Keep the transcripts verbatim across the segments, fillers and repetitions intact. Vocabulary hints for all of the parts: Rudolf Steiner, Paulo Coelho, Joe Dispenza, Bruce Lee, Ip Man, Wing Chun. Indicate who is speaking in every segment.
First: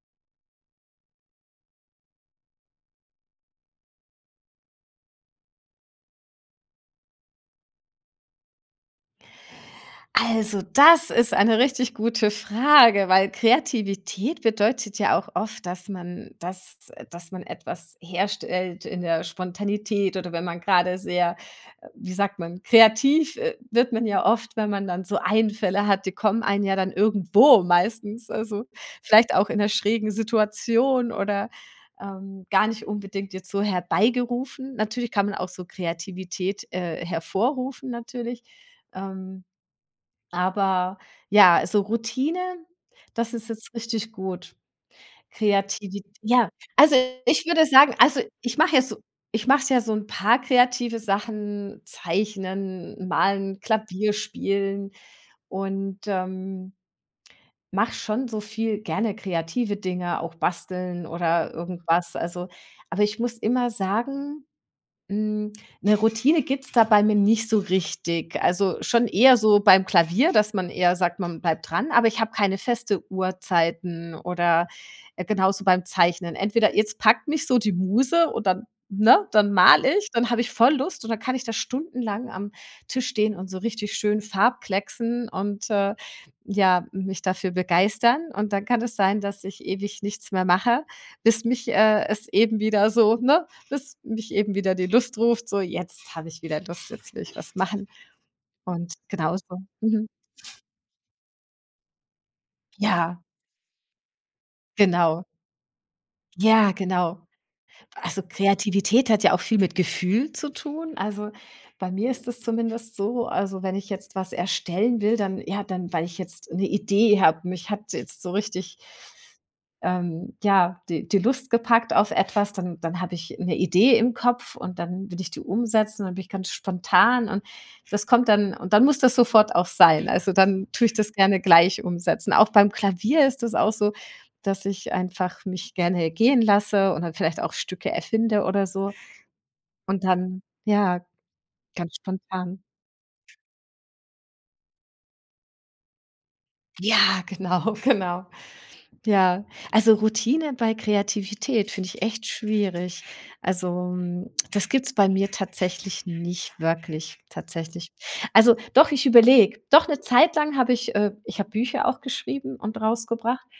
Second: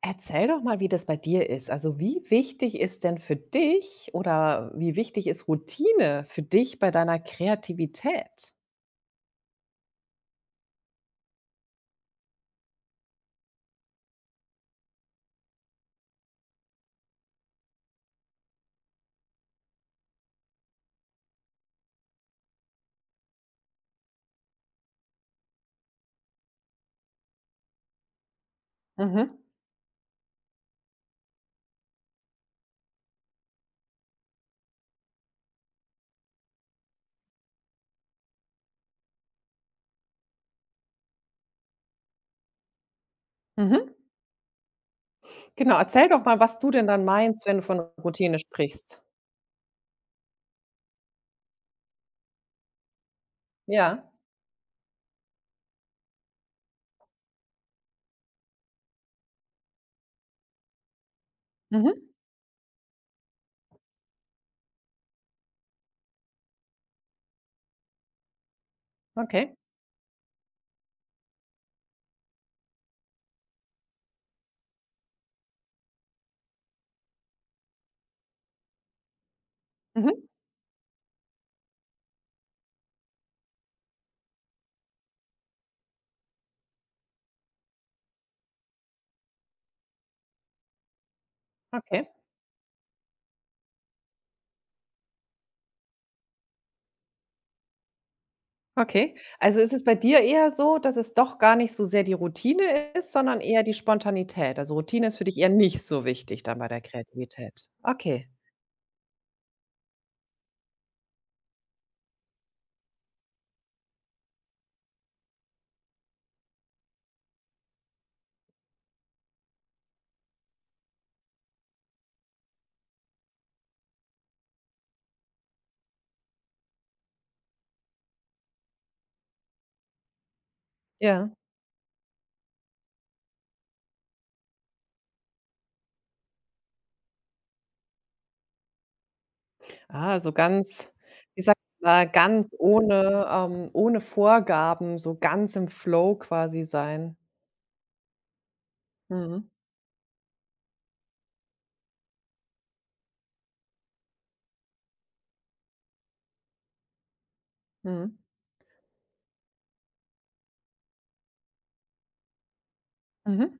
Speaker 1: Erzähl doch mal, wie das bei dir ist. Also, wie wichtig ist denn für dich oder wie wichtig ist Routine für dich bei deiner Kreativität?
Speaker 2: Also, das ist eine richtig gute Frage, weil Kreativität bedeutet ja auch oft dass man das dass man etwas herstellt in der Spontanität, oder wenn man gerade sehr, äh, wie sagt man, kreativ, äh, wird man ja oft, wenn man dann so Einfälle hat, die kommen einem ja dann irgendwo meistens, also, vielleicht
Speaker 1: Mhm.
Speaker 2: auch in einer schrägen Situation, oder, ähm, gar nicht unbedingt jetzt so herbeigerufen. Natürlich kann man auch so Kreativität, äh, hervorrufen natürlich, ähm aber ja, also Routine, das ist jetzt
Speaker 1: Mhm.
Speaker 2: richtig gut.
Speaker 1: Genau, erzähl
Speaker 2: Kreativität,
Speaker 1: doch mal,
Speaker 2: ja,
Speaker 1: was du denn
Speaker 2: also
Speaker 1: dann
Speaker 2: ich
Speaker 1: meinst, wenn du
Speaker 2: würde
Speaker 1: von
Speaker 2: sagen, also
Speaker 1: Routine
Speaker 2: ich mache ja so
Speaker 1: sprichst.
Speaker 2: ich mache ja so ein paar kreative Sachen, Zeichnen, Malen,
Speaker 1: Ja.
Speaker 2: Klavier spielen, und, ähm, mache schon so viel gerne kreative Dinge, auch basteln oder
Speaker 1: Mhm.
Speaker 2: irgendwas. Also, aber ich muss immer sagen, hm, 'ne Routine gibt's da bei mir nicht so richtig. Also, schon eher
Speaker 1: Okay.
Speaker 2: so beim Klavier, dass man eher sagt, man bleibt dran, aber ich habe keine feste Uhrzeiten oder, äh, genauso beim Zeichnen. Entweder jetzt packt mich so die Muse und dann, ne, dann male
Speaker 1: Mhm.
Speaker 2: ich, dann habe ich voll Lust und dann kann ich da stundenlang am Tisch stehen und so richtig schön farbklecksen und, äh, ja, mich dafür begeistern. Und dann kann es sein, dass ich ewig nichts mehr mache, bis mich, äh,
Speaker 1: Okay.
Speaker 2: es eben wieder so, ne, bis mich eben wieder die Lust ruft, so: „Jetzt habe ich wieder Lust, jetzt will ich was machen.“ Und
Speaker 1: Okay. Also
Speaker 2: genauso.
Speaker 1: ist es bei
Speaker 2: Mhm.
Speaker 1: dir eher so, dass es doch gar nicht so sehr die Routine ist,
Speaker 2: Ja,
Speaker 1: sondern eher die Spontanität? Also Routine ist für
Speaker 2: genau.
Speaker 1: dich eher nicht so wichtig dann bei
Speaker 2: Ja,
Speaker 1: der
Speaker 2: genau.
Speaker 1: Kreativität.
Speaker 2: Also,
Speaker 1: Okay,
Speaker 2: Kreativität hat ja auch viel mit Gefühl zu tun. Also, bei mir ist es zumindest so, also, wenn ich jetzt was erstellen will, dann, ja, dann weil ich jetzt eine Idee habe. Mich hat jetzt so richtig, ähm, ja, die die Lust gepackt auf etwas, dann dann habe ich eine Idee im Kopf und dann will ich die umsetzen, dann bin ich ganz spontan und das kommt dann und dann muss das sofort auch sein. Also, dann tue ich das
Speaker 1: ja.
Speaker 2: gerne gleich umsetzen. Auch beim Klavier ist das auch so, dass ich einfach mich gerne gehen lasse und dann vielleicht auch Stücke erfinde oder so und
Speaker 1: Ah, so
Speaker 2: dann,
Speaker 1: ganz,
Speaker 2: ja,
Speaker 1: wie sagt
Speaker 2: ganz
Speaker 1: man, da, ganz
Speaker 2: spontan.
Speaker 1: ohne, ähm, ohne Vorgaben, so ganz im Flow quasi sein.
Speaker 2: Ja, genau, genau. Ja,
Speaker 1: Mhm.
Speaker 2: also Routine bei Kreativität finde ich echt schwierig. Also, hm, das gibt's bei mir tatsächlich nicht wirklich, tatsächlich.
Speaker 1: Mhm.
Speaker 2: Also, doch, ich überlege. Doch, eine Zeit lang habe ich äh, ich habe Bücher auch geschrieben und rausgebracht.
Speaker 1: Mhm.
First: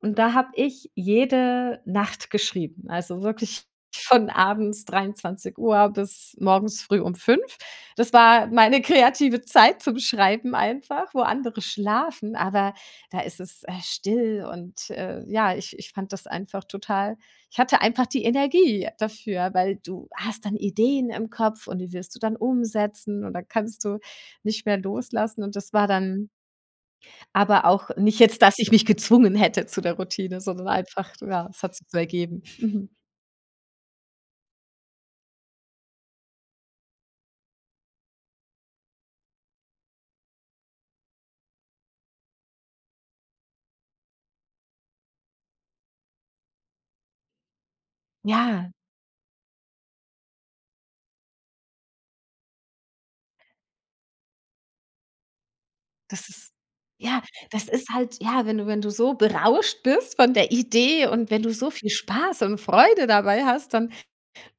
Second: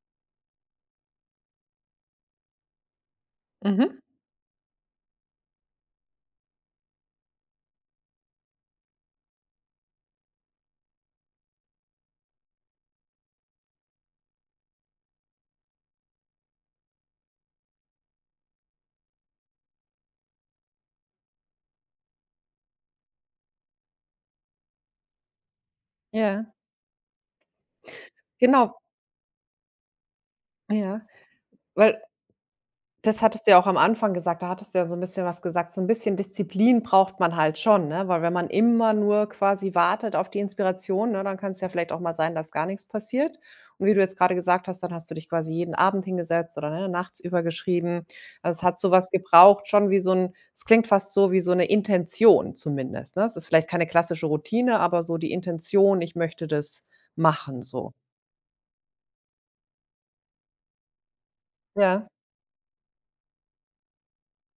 Speaker 2: Und da habe ich jede Nacht geschrieben, also wirklich
Speaker 1: Mhm.
Speaker 2: von abends dreiundzwanzig Uhr bis morgens früh um fünf. Das war meine kreative Zeit zum Schreiben einfach, wo andere schlafen, aber da ist es, äh, still, und, äh, ja, ich ich fand das einfach total, ich hatte einfach die Energie dafür, weil du hast dann Ideen im Kopf und die willst du dann umsetzen und dann kannst du nicht mehr loslassen, und das war dann
Speaker 1: Ja.
Speaker 2: aber auch nicht jetzt, dass ich
Speaker 1: Genau.
Speaker 2: mich gezwungen hätte zu der Routine, sondern
Speaker 1: Ja.
Speaker 2: einfach, ja, es hat sich so
Speaker 1: Weil
Speaker 2: ergeben. Mhm.
Speaker 1: das hattest du ja auch am Anfang gesagt, da hattest du ja so 'n bisschen was gesagt. So 'n bisschen Disziplin braucht man halt schon, ne? Weil wenn man immer nur quasi wartet auf die Inspiration, ne, dann kann's ja vielleicht auch mal sein, dass gar nix passiert. Und wie du jetzt grade gesagt hast, dann hast du dich quasi jeden Abend hingesetzt oder, ne, nachts über geschrieben. Also, es
Speaker 2: Ja,
Speaker 1: hat so was gebraucht, schon wie so 'n, es klingt fast so wie so 'ne Intention zumindest, ne? Es ist vielleicht keine klassische Routine, aber so die Intention: „Ich
Speaker 2: das
Speaker 1: möchte
Speaker 2: ist
Speaker 1: das
Speaker 2: ja,
Speaker 1: machen“,
Speaker 2: das ist
Speaker 1: so.
Speaker 2: halt, ja, wenn du wenn du so berauscht bist von der Idee und wenn du so viel
Speaker 1: Ja,
Speaker 2: Spaß und Freude dabei hast, dann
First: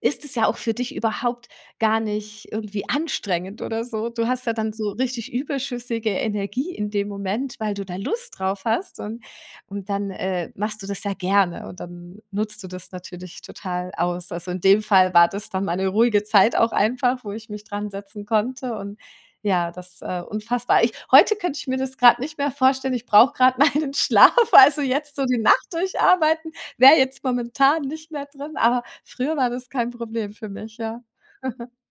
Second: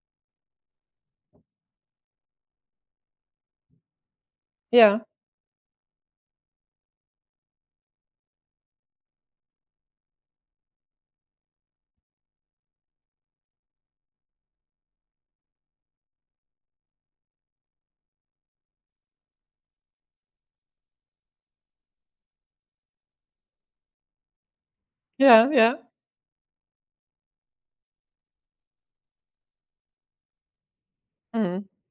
Speaker 2: ist es ja auch für dich überhaupt gar nicht irgendwie anstrengend oder so. Du hast ja dann so
Speaker 1: ja,
Speaker 2: richtig überschüssige Energie in dem Moment, weil du da Lust drauf hast, und und dann, äh, machst du das ja gerne, und dann nutzt du das natürlich total aus. Also, in dem Fall war das dann meine ruhige Zeit auch einfach, wo ich mich dran setzen konnte, und ja, das, äh, unfassbar. Ich heute könnte ich mir das gerade nicht mehr vorstellen. Ich brauche gerade meinen Schlaf, also, jetzt so die
Speaker 1: ja,
Speaker 2: Nacht
Speaker 1: ja.
Speaker 2: durcharbeiten wäre jetzt momentan nicht mehr drin, aber früher war das kein Problem für mich, ja.
Speaker 1: Mhm.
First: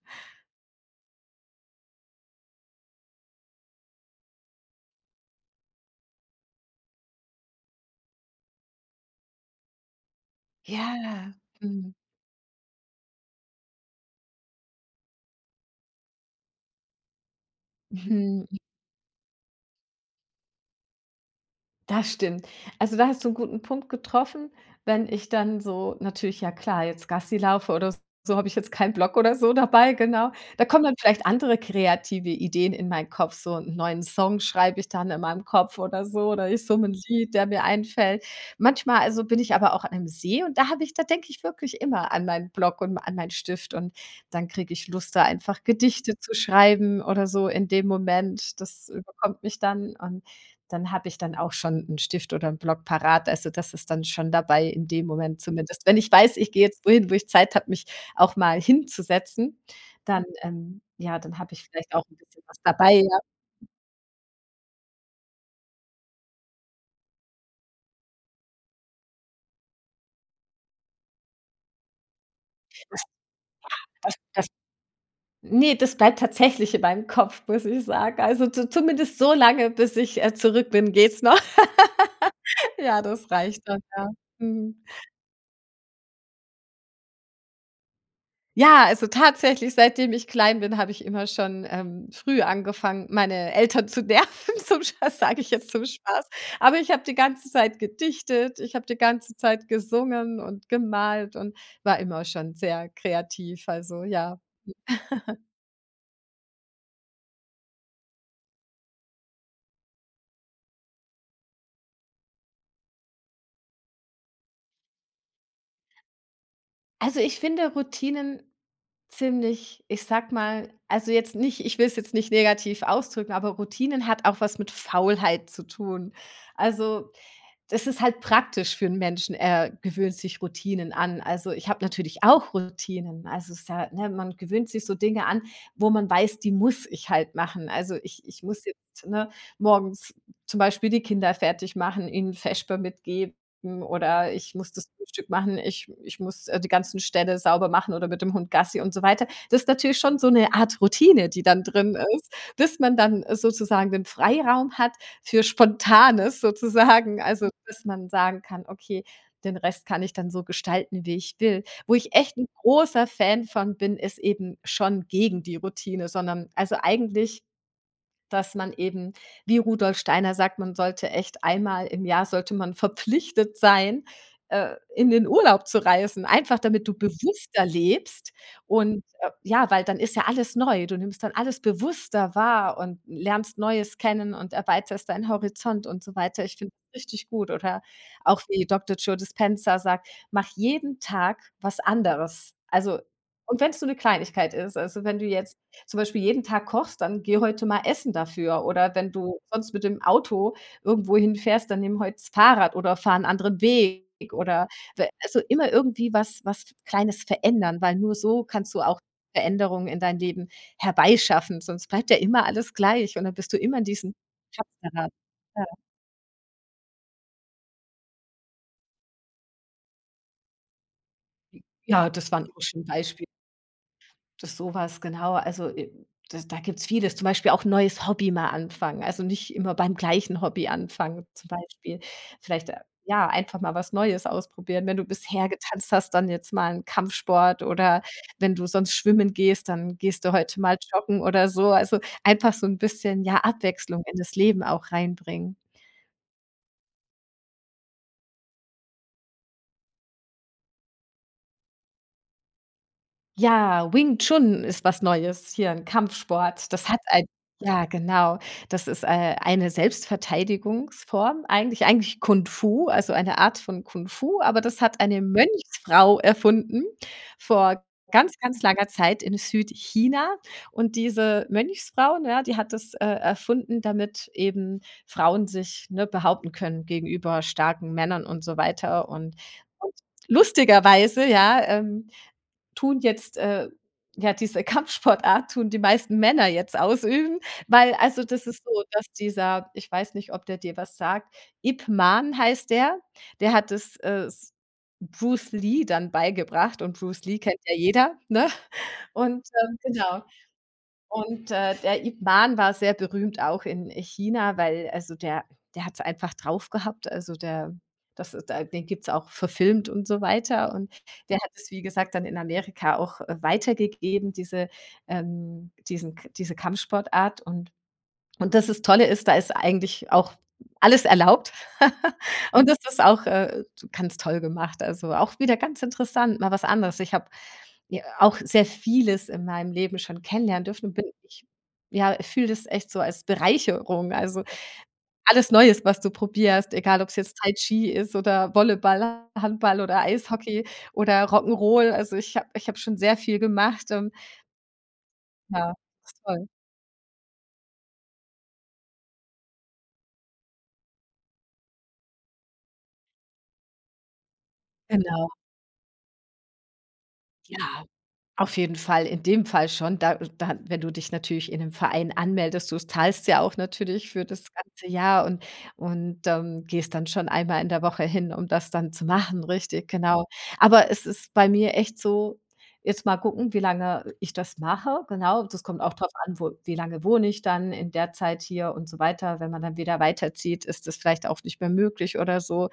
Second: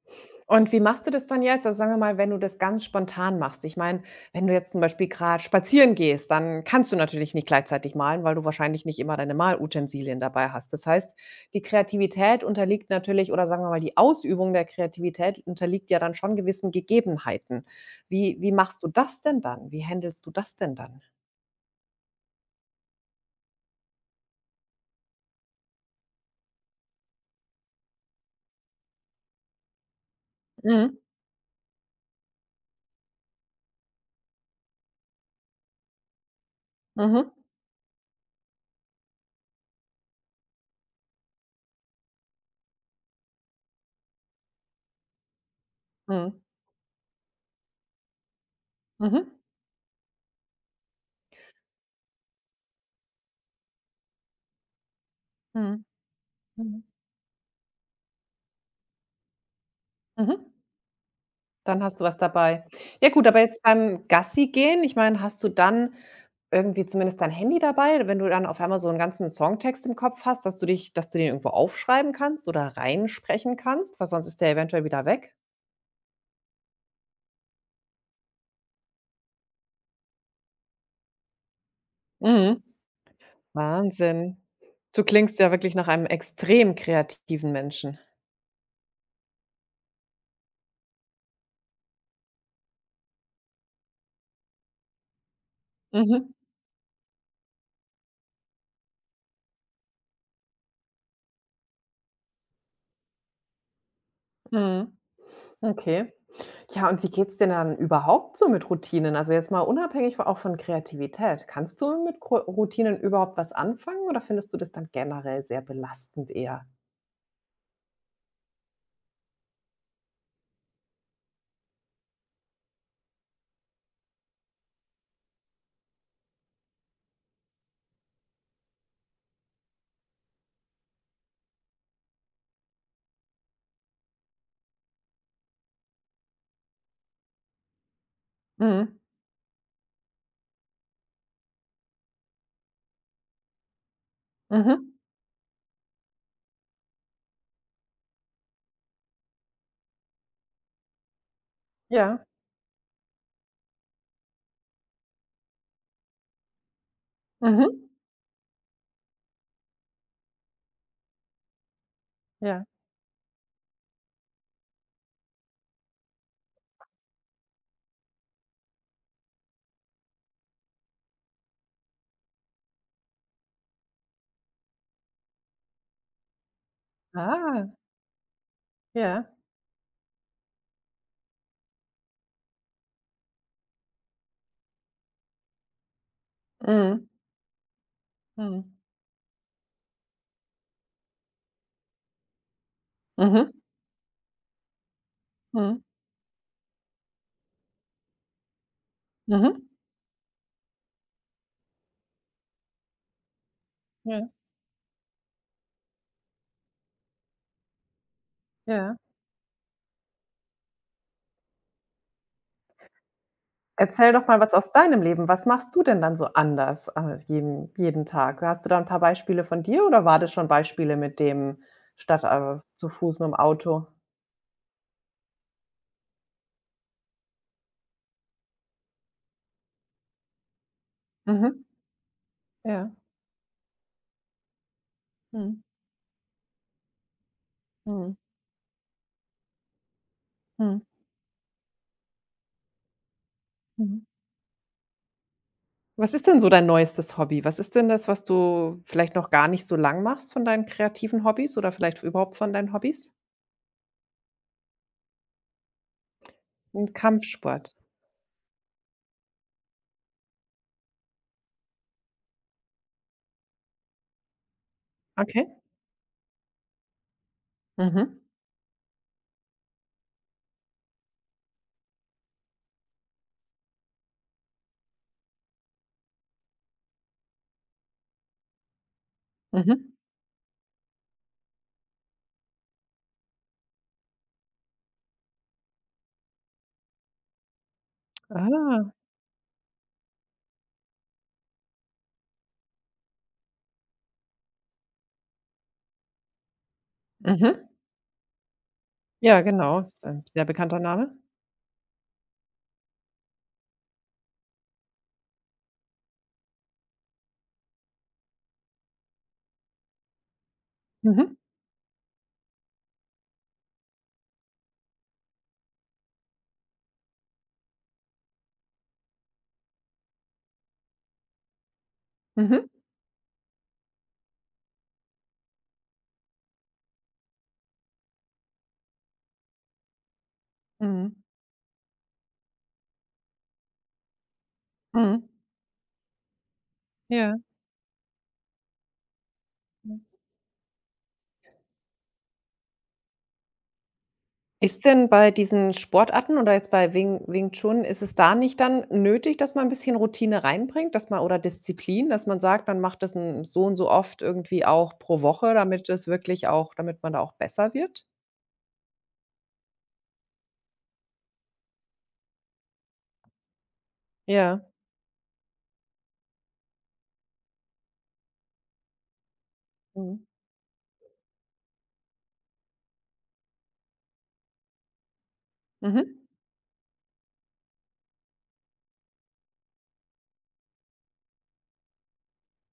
Speaker 1: Und wie machst du das dann jetzt? Also, sagen wir mal, wenn du das ganz spontan machst. Ich meine, wenn du jetzt zum Beispiel gerade spazieren gehst, dann kannst du natürlich nicht gleichzeitig malen, weil du wahrscheinlich nicht immer deine Malutensilien dabei hast. Das heißt,
Speaker 2: Ja.
Speaker 1: die
Speaker 2: Mhm.
Speaker 1: Kreativität unterliegt natürlich oder sagen wir mal, die Ausübung der Kreativität unterliegt ja dann schon gewissen Gegebenheiten. Wie
Speaker 2: Mhm.
Speaker 1: wie machst du das denn dann? Wie händelst du das denn dann?
Speaker 2: Das stimmt. Also, da hast du einen guten Punkt getroffen. Wenn ich dann so, natürlich, ja, klar, jetzt Gassi laufe oder so, habe ich jetzt keinen Block oder so dabei, genau. Da kommen dann
Speaker 1: Mhm.
Speaker 2: vielleicht andere kreative Ideen in meinen Kopf. So einen neuen Song schreibe ich dann in meinem Kopf oder so, oder ich summe ein
Speaker 1: Mhm.
Speaker 2: Lied, der mir einfällt. Manchmal also, bin ich aber auch an einem See, und da habe ich, da denke ich wirklich immer an meinen Block und an meinen Stift, und dann kriege ich Lust, da einfach Gedichte zu
Speaker 1: Mhm.
Speaker 2: schreiben oder so in dem Moment. Das
Speaker 1: Mhm.
Speaker 2: überkommt mich dann, und dann habe ich dann auch schon 'n Stift oder 'n Block parat. Also, das ist dann schon dabei in dem Moment zumindest.
Speaker 1: Mhm.
Speaker 2: Wenn ich weiß, ich gehe
Speaker 1: Mhm.
Speaker 2: jetzt wohin, wo ich Zeit habe, mich auch mal hinzusetzen, dann,
Speaker 1: Mhm.
Speaker 2: ähm ja, dann habe ich
Speaker 1: Dann
Speaker 2: vielleicht
Speaker 1: hast du
Speaker 2: auch 'n
Speaker 1: was
Speaker 2: bisschen was
Speaker 1: dabei.
Speaker 2: dabei,
Speaker 1: Ja
Speaker 2: ja.
Speaker 1: gut, aber jetzt beim Gassi gehen, ich meine, hast du dann irgendwie zumindest dein Handy dabei, wenn du dann auf einmal so 'n ganzen Songtext im Kopf hast, dass du dich dass du den irgendwo aufschreiben kannst oder
Speaker 2: Das
Speaker 1: reinsprechen kannst, weil
Speaker 2: das
Speaker 1: sonst ist
Speaker 2: das
Speaker 1: der eventuell wieder weg?
Speaker 2: ne, das bleibt tatsächlich in meinem Kopf, muss ich sagen. Also, zu zumindest so lange, bis ich, äh, zurück bin, geht's noch.
Speaker 1: Mhm.
Speaker 2: Ja, das reicht dann, ja.
Speaker 1: Wahnsinn.
Speaker 2: Mhm.
Speaker 1: Du klingst ja wirklich nach einem extrem kreativen Menschen.
Speaker 2: Ja, also tatsächlich, seitdem ich klein bin, habe ich immer schon, ähm, früh angefangen, meine Eltern zu nerven, zum Spaß, sage ich jetzt, zum Spaß.
Speaker 1: Mhm.
Speaker 2: Aber ich habe die ganze Zeit gedichtet, ich habe die ganze Zeit gesungen und gemalt, und war immer schon sehr kreativ, also ja.
Speaker 1: Mhm. Okay. Ja, und wie geht's denn dann überhaupt so mit Routinen? Also jetzt mal unabhängig von- auch von Kreativität. Kannst du mit Gro Routinen überhaupt was anfangen oder findest du das dann generell sehr belastend eher?
Speaker 2: Also, ich finde Routinen ziemlich, ich sag mal, also jetzt nicht ich will es jetzt nicht negativ ausdrücken, aber Routinen hat auch was mit Faulheit zu tun. Also, das ist halt praktisch für 'n Menschen, er gewöhnt sich Routinen an. Also, ich habe natürlich auch Routinen. Also, es ist ja, ne, man gewöhnt sich so Dinge an, wo man weiß, die muss ich halt machen. Also, ich ich muss
Speaker 1: Mhm.
Speaker 2: jetzt, ne, morgens zum Beispiel die Kinder fertig machen, ihnen Vesper mitgeben, oder ich muss das
Speaker 1: Mhm.
Speaker 2: Frühstück machen, ich ich muss, äh, die ganzen Ställe sauber machen oder mit dem Hund Gassi und so weiter. Das ist natürlich schon so 'ne Art Routine, die dann drin
Speaker 1: Ja.
Speaker 2: ist, bis man dann sozusagen den Freiraum hat, für Spontanes sozusagen. Also, dass
Speaker 1: Mhm.
Speaker 2: man sagen kann: „Okay, den Rest kann ich dann so gestalten, wie ich will.“ Wo ich echt ein
Speaker 1: Ja.
Speaker 2: großer Fan von bin, ist eben schon, gegen die Routine, sondern, also, eigentlich dass man eben, wie Rudolf Steiner sagt, man sollte echt einmal im Jahr sollte man verpflichtet sein, äh, in den Urlaub zu reisen, einfach damit du bewusster
Speaker 1: Ah,
Speaker 2: lebst und,
Speaker 1: ja.
Speaker 2: äh, ja, weil dann ist ja alles neu. Du nimmst dann alles bewusster wahr und lernst Neues kennen und erweiterst deinen Horizont und so weiter. Ich finde das
Speaker 1: Mhm.
Speaker 2: richtig gut, oder auch
Speaker 1: Mhm.
Speaker 2: wie Doktor Joe Dispenza sagt: „Mach jeden Tag was anderes.“ Also,
Speaker 1: Mhm.
Speaker 2: und wenn es nur eine Kleinigkeit ist. Also, wenn du jetzt
Speaker 1: Mhm.
Speaker 2: zum Beispiel jeden Tag kochst, dann geh heute mal essen dafür. Oder wenn du
Speaker 1: Mhm.
Speaker 2: sonst mit dem Auto irgendwo hinfährst, dann nimm heute das Fahrrad oder fahr 'n anderen Weg,
Speaker 1: Ja.
Speaker 2: oder we also, immer irgendwie was, was Kleines verändern, weil nur so kannst du
Speaker 1: Ja.
Speaker 2: auch Veränderungen in dein Leben herbeischaffen, sonst bleibt ja immer alles gleich und dann bist du immer in
Speaker 1: Erzähl
Speaker 2: diesem
Speaker 1: doch mal was aus deinem
Speaker 2: Hamsterrad.
Speaker 1: Leben. Was
Speaker 2: Ja.
Speaker 1: machst du denn dann so anders, äh, jeden, jeden Tag? Hast du da ein paar Beispiele von dir oder war das schon Beispiele mit dem
Speaker 2: Ja,
Speaker 1: statt
Speaker 2: das war 'n
Speaker 1: äh, zu Fuß
Speaker 2: Beispiel.
Speaker 1: mit dem Auto?
Speaker 2: Das, sowas was, genau. Also, äh, das da gibt's vieles, zum Beispiel auch 'n neues Hobby mal anfangen. Also, nicht immer beim gleichen Hobby anfangen, zum
Speaker 1: Mhm.
Speaker 2: Beispiel. Vielleicht, äh,
Speaker 1: Ja.
Speaker 2: ja, einfach mal was Neues ausprobieren. Wenn du bisher
Speaker 1: Mhm.
Speaker 2: getanzt hast, dann jetzt mal 'n Kampfsport, oder
Speaker 1: Mhm.
Speaker 2: wenn du sonst schwimmen gehst, dann gehst du heute
Speaker 1: Mhm.
Speaker 2: mal joggen oder so. Also, einfach so ein bisschen, ja,
Speaker 1: Mhm.
Speaker 2: Abwechslung in das Leben auch reinbringen.
Speaker 1: Was ist denn so dein neuestes Hobby? Was ist denn das, was du vielleicht noch gar nicht so lang machst von deinen kreativen Hobbys oder vielleicht überhaupt von deinen Hobbys?
Speaker 2: Ja, Wing Chun ist was Neues, hier 'n Kampfsport.
Speaker 1: 'N
Speaker 2: Das hat ein
Speaker 1: Kampfsport.
Speaker 2: Ja, genau. Das ist, äh, eine Selbstverteidigungsform, eigentlich eigentlich Kung Fu, also eine Art von Kung Fu, aber das hat eine
Speaker 1: Okay.
Speaker 2: Mönchsfrau erfunden vor
Speaker 1: Mhm.
Speaker 2: ganz, ganz langer Zeit in Südchina. Und diese Mönchsfrau, ne, die hat das, äh, erfunden, damit eben Frauen sich, ne, behaupten können gegenüber starken Männern und so weiter. Und
Speaker 1: Mhm.
Speaker 2: und lustigerweise, ja, ähm tun jetzt, äh, ja, diese Kampfsportart tun die meisten Männer jetzt ausüben, weil, also, das ist so,
Speaker 1: Ah.
Speaker 2: dass dieser, ich weiß nicht, ob der dir was sagt, Ip Man heißt der, der hat es, äh, s Bruce Lee dann beigebracht, und Bruce Lee kennt
Speaker 1: Mhm.
Speaker 2: ja jeder, ne?
Speaker 1: Ja,
Speaker 2: Und, ähm,
Speaker 1: genau, ist
Speaker 2: genau.
Speaker 1: ein sehr bekannter Name.
Speaker 2: Und, äh, der Ip Man war sehr berühmt auch in China, weil, also, der der hat es einfach drauf gehabt. Also, der das ist, da den gibt's auch verfilmt und so weiter. Und
Speaker 1: Mhm.
Speaker 2: der hat es, wie gesagt, dann in Amerika auch, äh, weitergegeben, diese, ähm, diesen diese Kampfsportart. Und und das ist Tolle ist, da ist eigentlich auch alles erlaubt. Und
Speaker 1: Mhm.
Speaker 2: das ist auch, äh, ganz toll gemacht. Also, auch wieder ganz interessant, mal was anderes. Ich habe ja auch sehr vieles in meinem Leben schon kennenlernen dürfen und bin
Speaker 1: Mhm.
Speaker 2: ich ja, fühle das echt so als Bereicherung. Also,
Speaker 1: Mhm.
Speaker 2: alles Neues, was du probierst, egal ob es
Speaker 1: Ja.
Speaker 2: jetzt Tai Chi ist oder Volleyball, Handball
Speaker 1: Ja.
Speaker 2: oder Eishockey oder Rock'n'Roll. Also, ich habe ich habe schon sehr viel gemacht. Ähm,
Speaker 1: Ist denn bei diesen
Speaker 2: ja, das ist
Speaker 1: Sportarten
Speaker 2: toll.
Speaker 1: oder jetzt bei Wing Wing Chun, ist es da nicht dann nötig, dass man ein bisschen Routine reinbringt, dass man oder Disziplin, dass man sagt, man macht das 'n so und so oft irgendwie auch pro
Speaker 2: Genau,
Speaker 1: Woche, damit es wirklich auch damit man da auch besser
Speaker 2: ja.
Speaker 1: wird?
Speaker 2: Auf jeden Fall, in dem Fall schon. Da da wenn du dich natürlich in 'nem Verein anmeldest, du zahlst ja auch natürlich für das
Speaker 1: Ja.
Speaker 2: ganze Jahr und und, ähm, gehst dann schon einmal in der Woche hin, um das dann zu machen, richtig,
Speaker 1: Mhm.
Speaker 2: genau. Aber es ist bei mir echt so, jetzt mal gucken, wie lange ich das mache, genau. Das kommt auch darauf
Speaker 1: Mhm.
Speaker 2: an, wo wie lange wohne ich dann in der Zeit hier und so weiter. Wenn man dann wieder weiterzieht, ist das vielleicht auch nicht mehr möglich oder so.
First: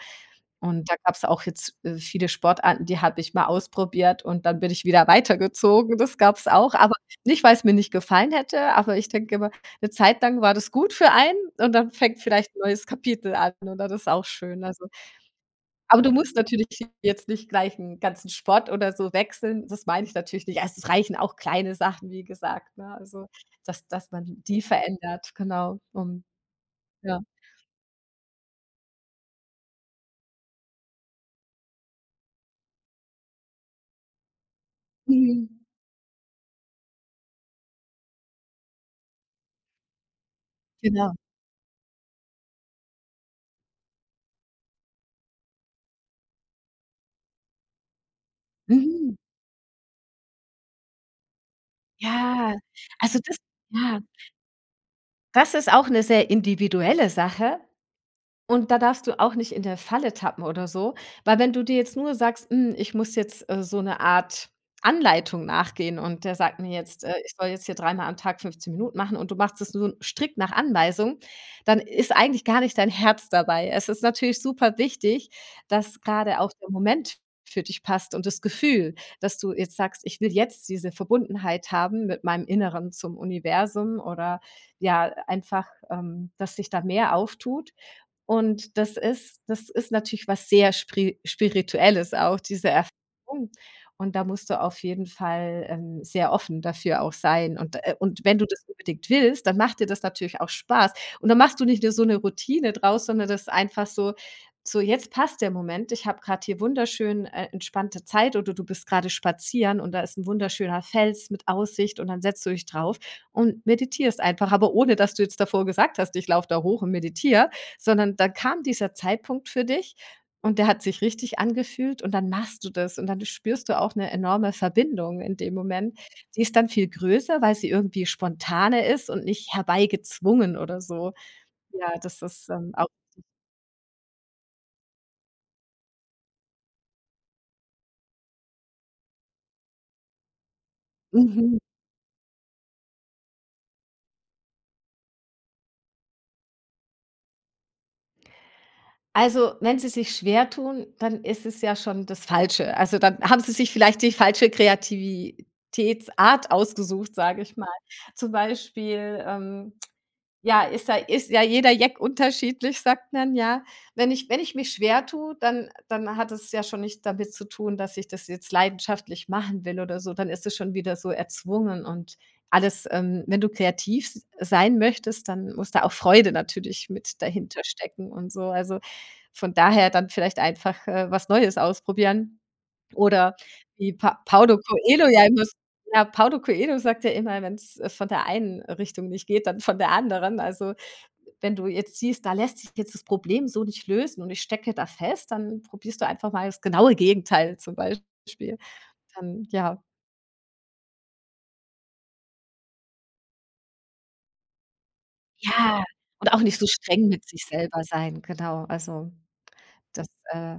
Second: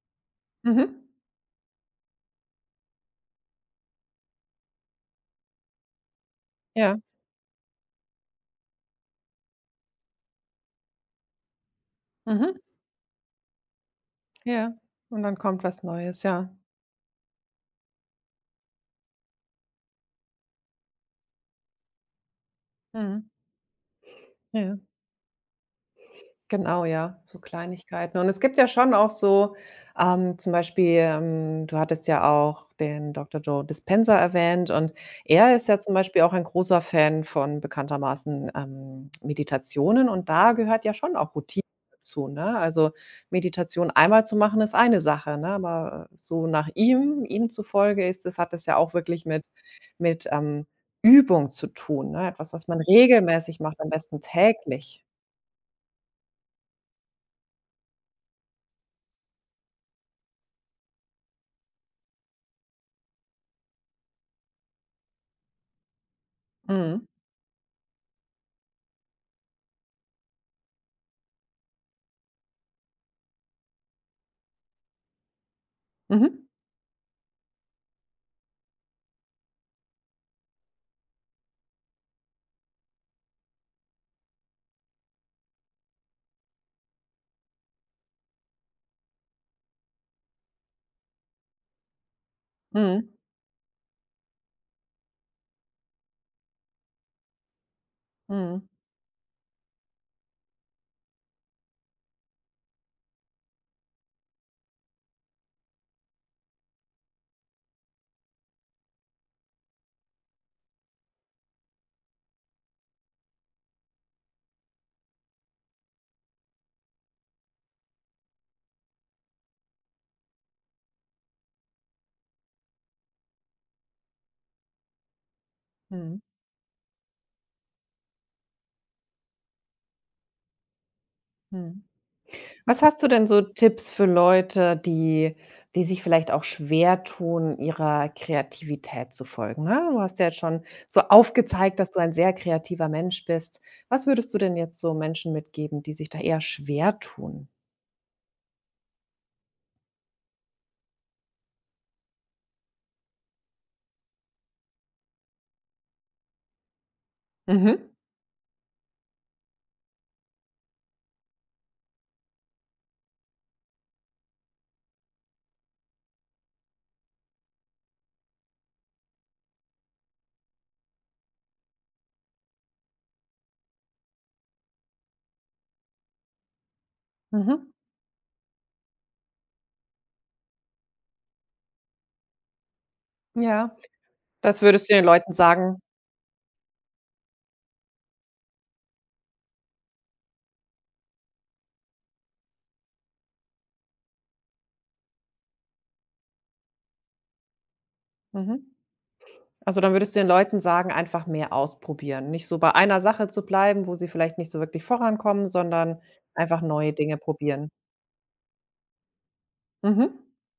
Speaker 2: Und da
Speaker 1: Mhm.
Speaker 2: gab's auch jetzt, äh, viele Sportarten, die habe ich mal ausprobiert und dann bin ich wieder weitergezogen. Das gab's auch, aber
Speaker 1: Ja.
Speaker 2: nicht, weil's mir nicht gefallen hätte, aber ich denke immer, 'ne Zeit lang war das gut für einen und dann fängt vielleicht
Speaker 1: Mhm.
Speaker 2: 'n neues Kapitel an und dann ist auch schön.
Speaker 1: Ja.
Speaker 2: Also,
Speaker 1: Und dann kommt was
Speaker 2: aber du
Speaker 1: Neues,
Speaker 2: musst
Speaker 1: ja.
Speaker 2: natürlich jetzt nicht gleich 'n ganzen Sport oder so wechseln, das meine ich natürlich nicht. Also, es reichen auch kleine Sachen, wie gesagt, ne?
Speaker 1: Mhm.
Speaker 2: Also, dass dass man die
Speaker 1: Ja.
Speaker 2: verändert, genau, um
Speaker 1: Genau, ja,
Speaker 2: ja.
Speaker 1: so Kleinigkeiten. Und es gibt ja schon auch so, ähm, zum Beispiel, ähm, du hattest ja auch den Doktor Joe Dispenza erwähnt und
Speaker 2: Mhm.
Speaker 1: er ist ja zum Beispiel auch ein großer Fan von bekanntermaßen, ähm, Meditationen und da gehört ja
Speaker 2: Genau.
Speaker 1: schon auch Routine dazu, ne? Also, Meditation einmal zu machen ist eine Sache, ne, aber so nach ihm ihm zufolge ist es hat es ja auch
Speaker 2: Mhm.
Speaker 1: wirklich mit mit, ähm, Übung zu tun, ne? Etwas,
Speaker 2: Ja,
Speaker 1: was man
Speaker 2: also das
Speaker 1: regelmäßig macht, am
Speaker 2: ja.
Speaker 1: besten täglich.
Speaker 2: Das ist auch eine sehr individuelle Sache. Und da darfst du auch nicht in der Falle tappen oder so, weil wenn du dir jetzt nur sagst: „Hm, ich muss jetzt, äh, so 'ne Art Anleitung nachgehen und der sagt mir jetzt,
Speaker 1: Mhm.
Speaker 2: äh, ich soll jetzt hier dreimal am Tag fünfzehn Minuten machen“ und du machst es nur strikt nach Anweisung, dann ist eigentlich gar nicht dein Herz dabei. Es ist natürlich super wichtig, dass grade
Speaker 1: Mhm.
Speaker 2: auch der Moment für dich passt und das Gefühl, dass du jetzt sagst: „Ich will jetzt diese Verbundenheit haben mit meinem Inneren zum Universum“ oder ja, einfach, ähm, dass sich da mehr auftut. Und das ist das ist natürlich was sehr spri Spirituelles auch, diese
Speaker 1: Mhm.
Speaker 2: Erfahrung. Und da musst du auf jeden Fall, ähm, sehr offen dafür auch sein. Und, äh und wenn du das
Speaker 1: Mhm.
Speaker 2: unbedingt willst, dann macht dir das natürlich auch Spaß. Und dann machst du nicht nur so eine Routine draus, sondern das ist einfach so so: „Jetzt passt der Moment. Ich habe gerade hier wunderschön, äh, entspannte Zeit“ oder du bist gerade spazieren und da ist ein wunderschöner Fels mit Aussicht und dann setzt du dich drauf und meditierst einfach, aber ohne dass du jetzt davor gesagt hast: „Ich laufe da hoch und meditiere“, sondern da kam dieser Zeitpunkt für dich und der hat sich richtig angefühlt und dann machst du das und dann spürst du auch eine enorme Verbindung in dem Moment.
Speaker 1: Mhm.
Speaker 2: Die ist dann viel größer, weil sie irgendwie spontane ist und nicht herbeigezwungen oder so.
Speaker 1: Mhm.
Speaker 2: Ja, das ist, ähm,
Speaker 1: Was
Speaker 2: auch
Speaker 1: hast du denn so Tipps für Leute, die die sich vielleicht auch schwer tun, ihrer Kreativität zu folgen, ne? Du hast ja jetzt schon so
Speaker 2: mhm.
Speaker 1: aufgezeigt, dass du ein sehr kreativer Mensch bist. Was würdest du denn jetzt so Menschen mitgeben, die sich da eher schwer tun?
Speaker 2: Also, wenn sie sich schwer tun, dann ist es ja schon das Falsche. Also, dann haben sie sich vielleicht die falsche Kreativitätsart ausgesucht, sage ich mal.
Speaker 1: Mhm.
Speaker 2: Zum Beispiel, ähm. Ja, ist ja ist ja jeder Jack unterschiedlich, sagt man ja. Wenn ich wenn ich mich schwer tue, dann dann hat es ja schon nicht damit zu tun, dass ich das jetzt leidenschaftlich machen will oder so. Dann ist es schon wieder so erzwungen und alles. Ähm, wenn du kreativ s sein möchtest, dann muss da auch Freude natürlich mit dahinter
Speaker 1: Mhm.
Speaker 2: stecken und so. Also, von daher dann vielleicht einfach, äh, was Neues ausprobieren. Oder
Speaker 1: Ja.
Speaker 2: wie Pa Paulo
Speaker 1: Das würdest du den
Speaker 2: Coelho ja
Speaker 1: Leuten
Speaker 2: immer s
Speaker 1: sagen.
Speaker 2: ja, Paulo Coelho sagt ja immer, wenn's, äh, von der einen Richtung nicht geht, dann von der anderen. Also, wenn du jetzt siehst, da lässt sich jetzt das Problem so nicht lösen und ich stecke da fest, dann probierst du einfach mal das genaue Gegenteil zum Beispiel.
Speaker 1: Mhm.
Speaker 2: Dann
Speaker 1: Also,
Speaker 2: ja.
Speaker 1: dann würdest du den Leuten sagen, einfach mehr ausprobieren. Nicht so bei einer Sache zu bleiben, wo sie vielleicht nicht so wirklich vorankommen,
Speaker 2: Ja,
Speaker 1: sondern
Speaker 2: und auch nicht
Speaker 1: einfach
Speaker 2: so
Speaker 1: neue
Speaker 2: streng
Speaker 1: Dinge
Speaker 2: mit sich
Speaker 1: probieren.
Speaker 2: selber sein, genau. Also, das,
Speaker 1: Mhm.
Speaker 2: äh.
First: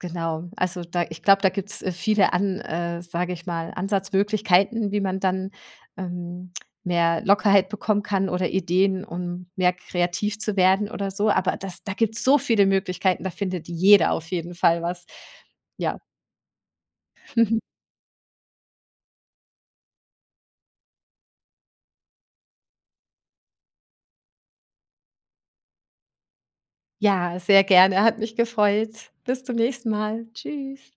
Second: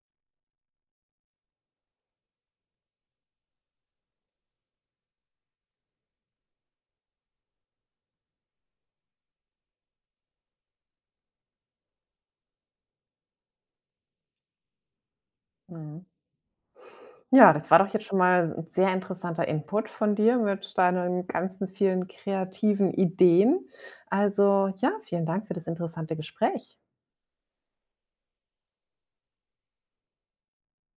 Speaker 2: Genau. Also, da ich glaube, da gibt's, äh, viele an äh, sage ich mal, Ansatzmöglichkeiten, wie man dann, ähm, mehr Lockerheit bekommen kann oder Ideen, um mehr kreativ zu werden oder so. Aber das, da gibt's so viele Möglichkeiten, da findet jeder auf jeden Fall was. Ja.
Speaker 1: Mhm. Ja, das war doch jetzt schon mal ein sehr interessanter Input von dir mit deinen ganzen vielen kreativen Ideen. Also, ja, vielen Dank für das interessante Gespräch.
Speaker 2: Ja, sehr gerne, hat mich gefreut. Bis zum nächsten Mal. Tschüss.